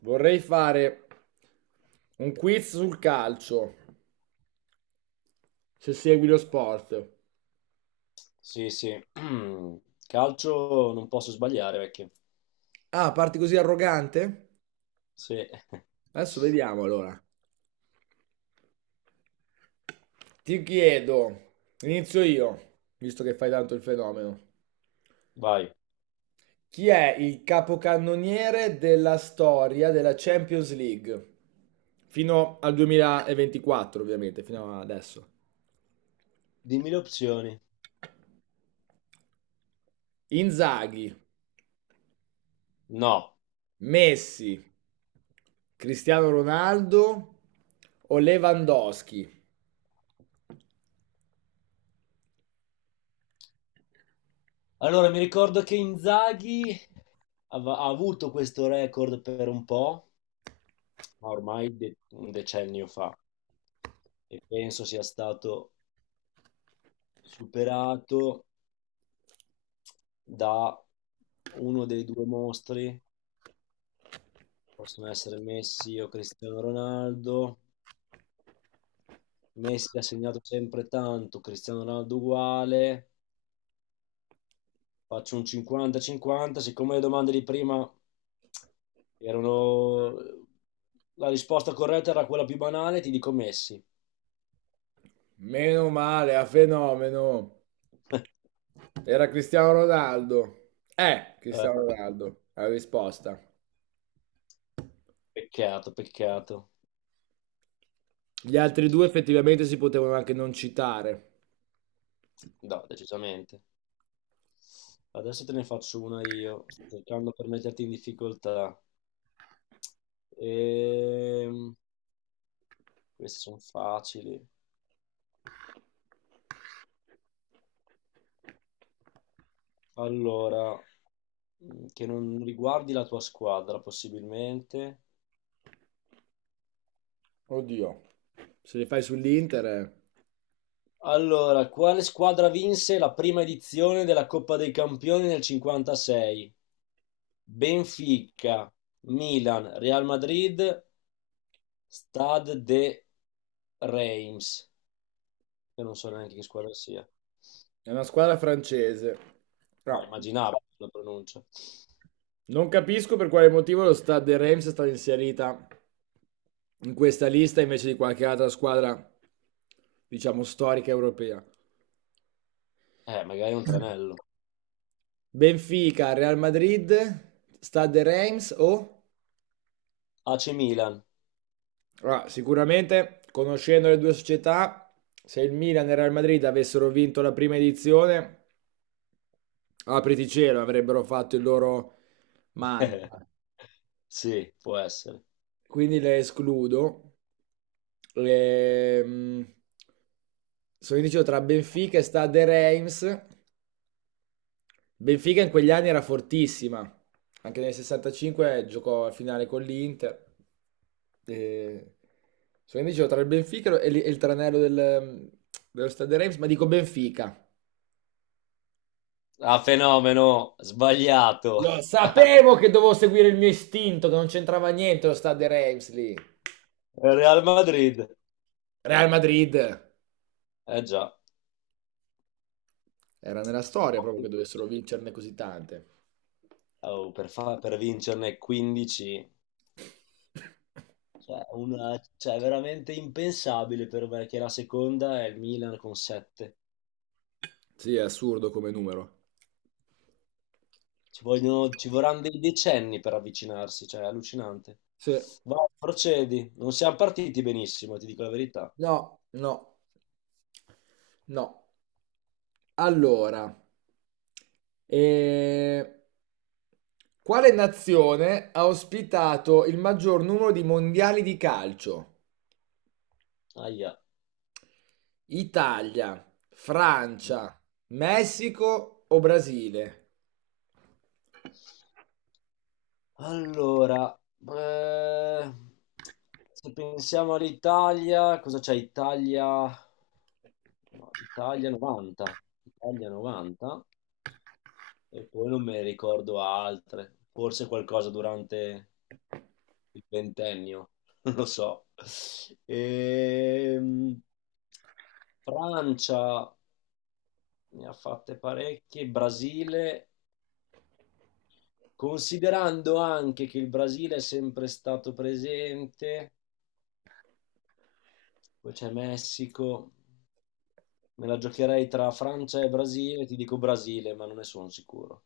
Vorrei fare un quiz sul calcio, se segui lo sport. Sì, sì. Calcio non posso sbagliare, vecchio. Ah, parti così arrogante? Sì, Adesso vediamo allora. Ti chiedo, inizio io, visto che fai tanto il fenomeno. vai. Chi è il capocannoniere della storia della Champions League? Fino al 2024, ovviamente, fino adesso. Dimmi le opzioni. Inzaghi, No. Messi, Cristiano Ronaldo o Lewandowski? Allora, mi ricordo che Inzaghi ha avuto questo record per un po', ma ormai un decennio fa, e penso sia stato superato da uno dei due mostri, possono essere Messi o Cristiano Ronaldo. Messi ha segnato sempre tanto, Cristiano Ronaldo uguale. Faccio un 50-50, siccome le domande di prima erano. La risposta corretta era quella più banale, ti dico Messi. Meno male, a fenomeno. Era Cristiano Ronaldo. Eh, Cristiano Ronaldo, la risposta. peccato, peccato. Gli altri due effettivamente si potevano anche non citare. No, decisamente. Adesso te ne faccio una io. Sto cercando per metterti in difficoltà. Ehm, queste sono facili. Allora, che non riguardi la tua squadra, possibilmente. Oddio, se li fai sull'Inter. Allora, quale squadra vinse la prima edizione della Coppa dei Campioni nel 56? Benfica, Milan, Real Madrid, Stade de Reims. Io non so neanche che squadra sia. È una squadra francese. Ah, Però immaginavo la pronuncia. non capisco per quale motivo lo Stade Reims è stata inserita in questa lista invece di qualche altra squadra, diciamo, storica europea. Magari è un tranello. Benfica, Real Madrid, Stade Reims o... AC Milan. Allora, sicuramente, conoscendo le due società, se il Milan e il Real Madrid avessero vinto la prima edizione, apriti cielo, avrebbero fatto il loro mantra. Sì, può essere. Quindi le escludo. Ehm, sono indeciso tra Benfica e Stade Reims. Benfica in quegli anni era fortissima, anche nel 65 giocò a finale con l'Inter. E... So, quindi dicevo tra il Benfica e il tranello dello Stade Reims, ma dico Benfica. Ah, fenomeno, sbagliato. Lo sapevo che dovevo seguire il mio istinto, che non c'entrava niente lo Stade Reims lì. Real Madrid. Real Madrid Eh già. era nella storia proprio che dovessero vincerne così tante. Oh, per vincerne 15, cioè, è veramente impensabile per me che la seconda è il Milan con 7. Sì, è assurdo come numero. Ci vorranno dei decenni per avvicinarsi, cioè, è allucinante. Sì. Vai, procedi. Non siamo partiti benissimo, ti dico la verità. No, no, no. Allora, eh, quale nazione ha ospitato il maggior numero di mondiali di calcio? Aia. Italia, Francia, Messico o Brasile? Allora, eh, se pensiamo all'Italia, cosa c'è? Italia, no, Italia 90, Italia 90. E poi non me ne ricordo altre, forse qualcosa durante il ventennio, non lo so. Ehm, Francia ne ha fatte parecchie, Brasile, considerando anche che il Brasile è sempre stato presente, poi c'è Messico, me la giocherei tra Francia e Brasile, ti dico Brasile, ma non ne sono sicuro.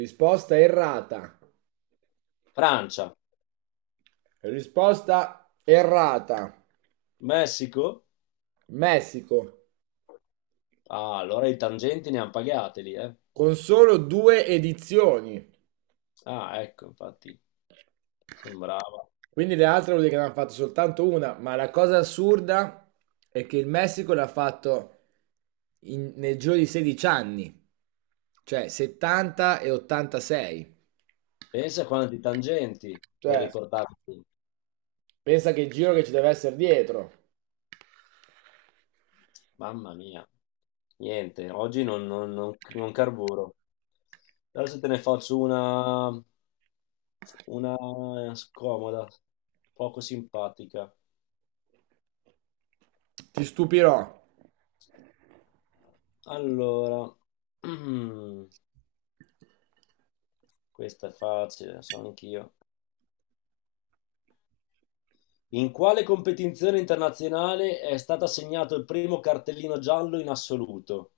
Risposta errata. Francia, Risposta errata. Messico? Messico, Ah, allora i tangenti ne hanno pagate lì, eh. con solo due edizioni. Ah, ecco, infatti. Sembrava. Quindi le altre vuol dire che ne hanno fatto soltanto una, ma la cosa assurda è che il Messico l'ha fatto nel giro di 16 anni, cioè 70 e 86. Pensa a quanti tangenti per Cioè, riportarti. pensa che il giro che ci deve essere dietro. Mamma mia. Niente, oggi non carburo. Adesso te ne faccio una scomoda, poco simpatica. Ti stupirò. Allora, questa è facile, lo so anch'io. In quale competizione internazionale è stato assegnato il primo cartellino giallo in assoluto?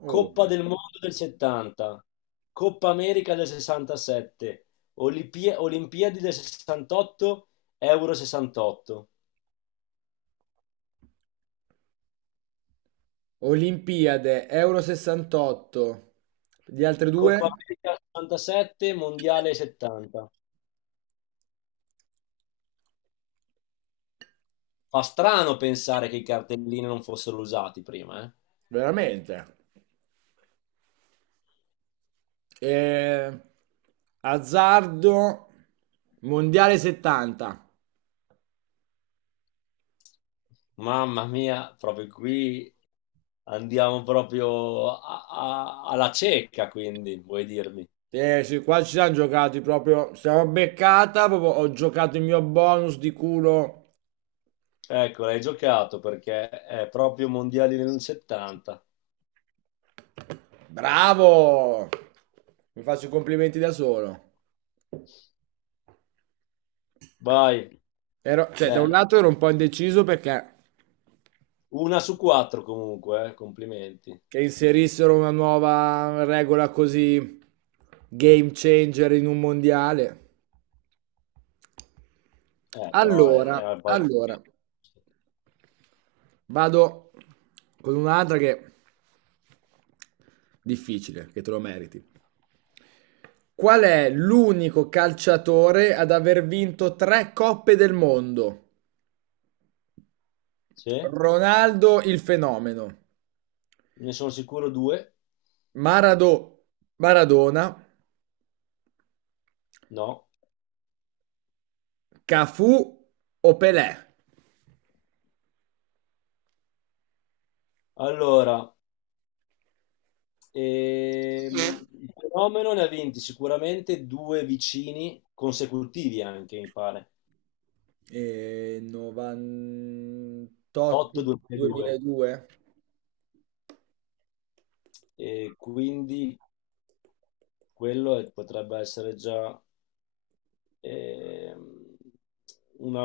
Oh. Coppa del Mondo del 70, Coppa America del 67, Olimpiadi del 68, Euro 68, Olimpiade, Euro 68, gli altri Coppa due? America 67, Mondiale 70. Fa strano pensare che i cartellini non fossero usati prima, eh? Veramente. Eh, azzardo, Mondiale 70. Mamma mia, proprio qui andiamo proprio alla cieca, quindi, vuoi dirmi? Eh sì, qua ci siamo giocati proprio. Siamo beccata, proprio ho giocato il mio bonus di culo. Ecco, l'hai giocato perché è proprio Mondiali del 70. Bravo! Mi faccio i complimenti da solo. Vai, Cioè, da un bene. lato ero un po' indeciso perché Una su quattro comunque, complimenti. che inserissero una nuova regola così game changer in un mondiale. Però Allora, era il palco. allora, vado con un'altra che è difficile, che te lo meriti. Qual è l'unico calciatore ad aver vinto tre Coppe del Mondo? Sì, ne Ronaldo il fenomeno, sono sicuro due. Marado- Maradona, No. Cafù o Pelé? Allora, ehm, il fenomeno ne ha vinti sicuramente due vicini consecutivi anche, mi pare. 8-2002. 98-2002. E quindi quello potrebbe essere già ehm, una,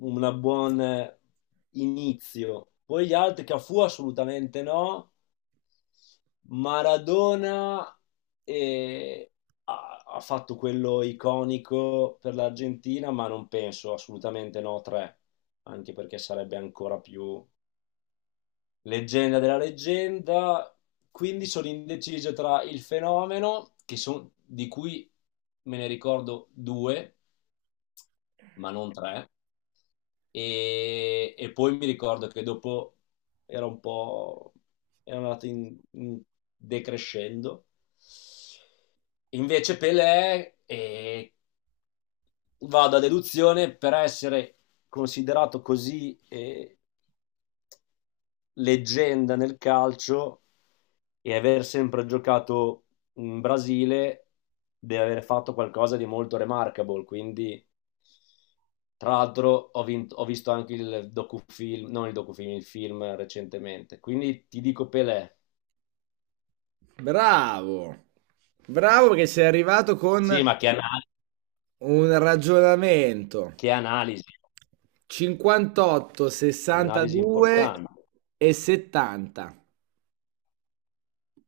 una buon inizio. Poi gli altri, Cafu assolutamente no. Maradona eh, ha fatto quello iconico per l'Argentina, ma non penso assolutamente no, tre, anche perché sarebbe ancora più leggenda della leggenda. Quindi sono indeciso tra il fenomeno, che di cui me ne ricordo due, ma non tre, E poi mi ricordo che dopo era un po', era andato in decrescendo. Invece Pelé vado a deduzione per essere considerato così leggenda nel calcio e aver sempre giocato in Brasile deve aver fatto qualcosa di molto remarkable. Quindi, tra l'altro, ho visto anche il docufilm, non il docufilm, il film recentemente. Quindi ti dico Pelé. Bravo, bravo che sei arrivato Sì, con ma un ragionamento. che analisi, 58, analisi 62 importante. e 70.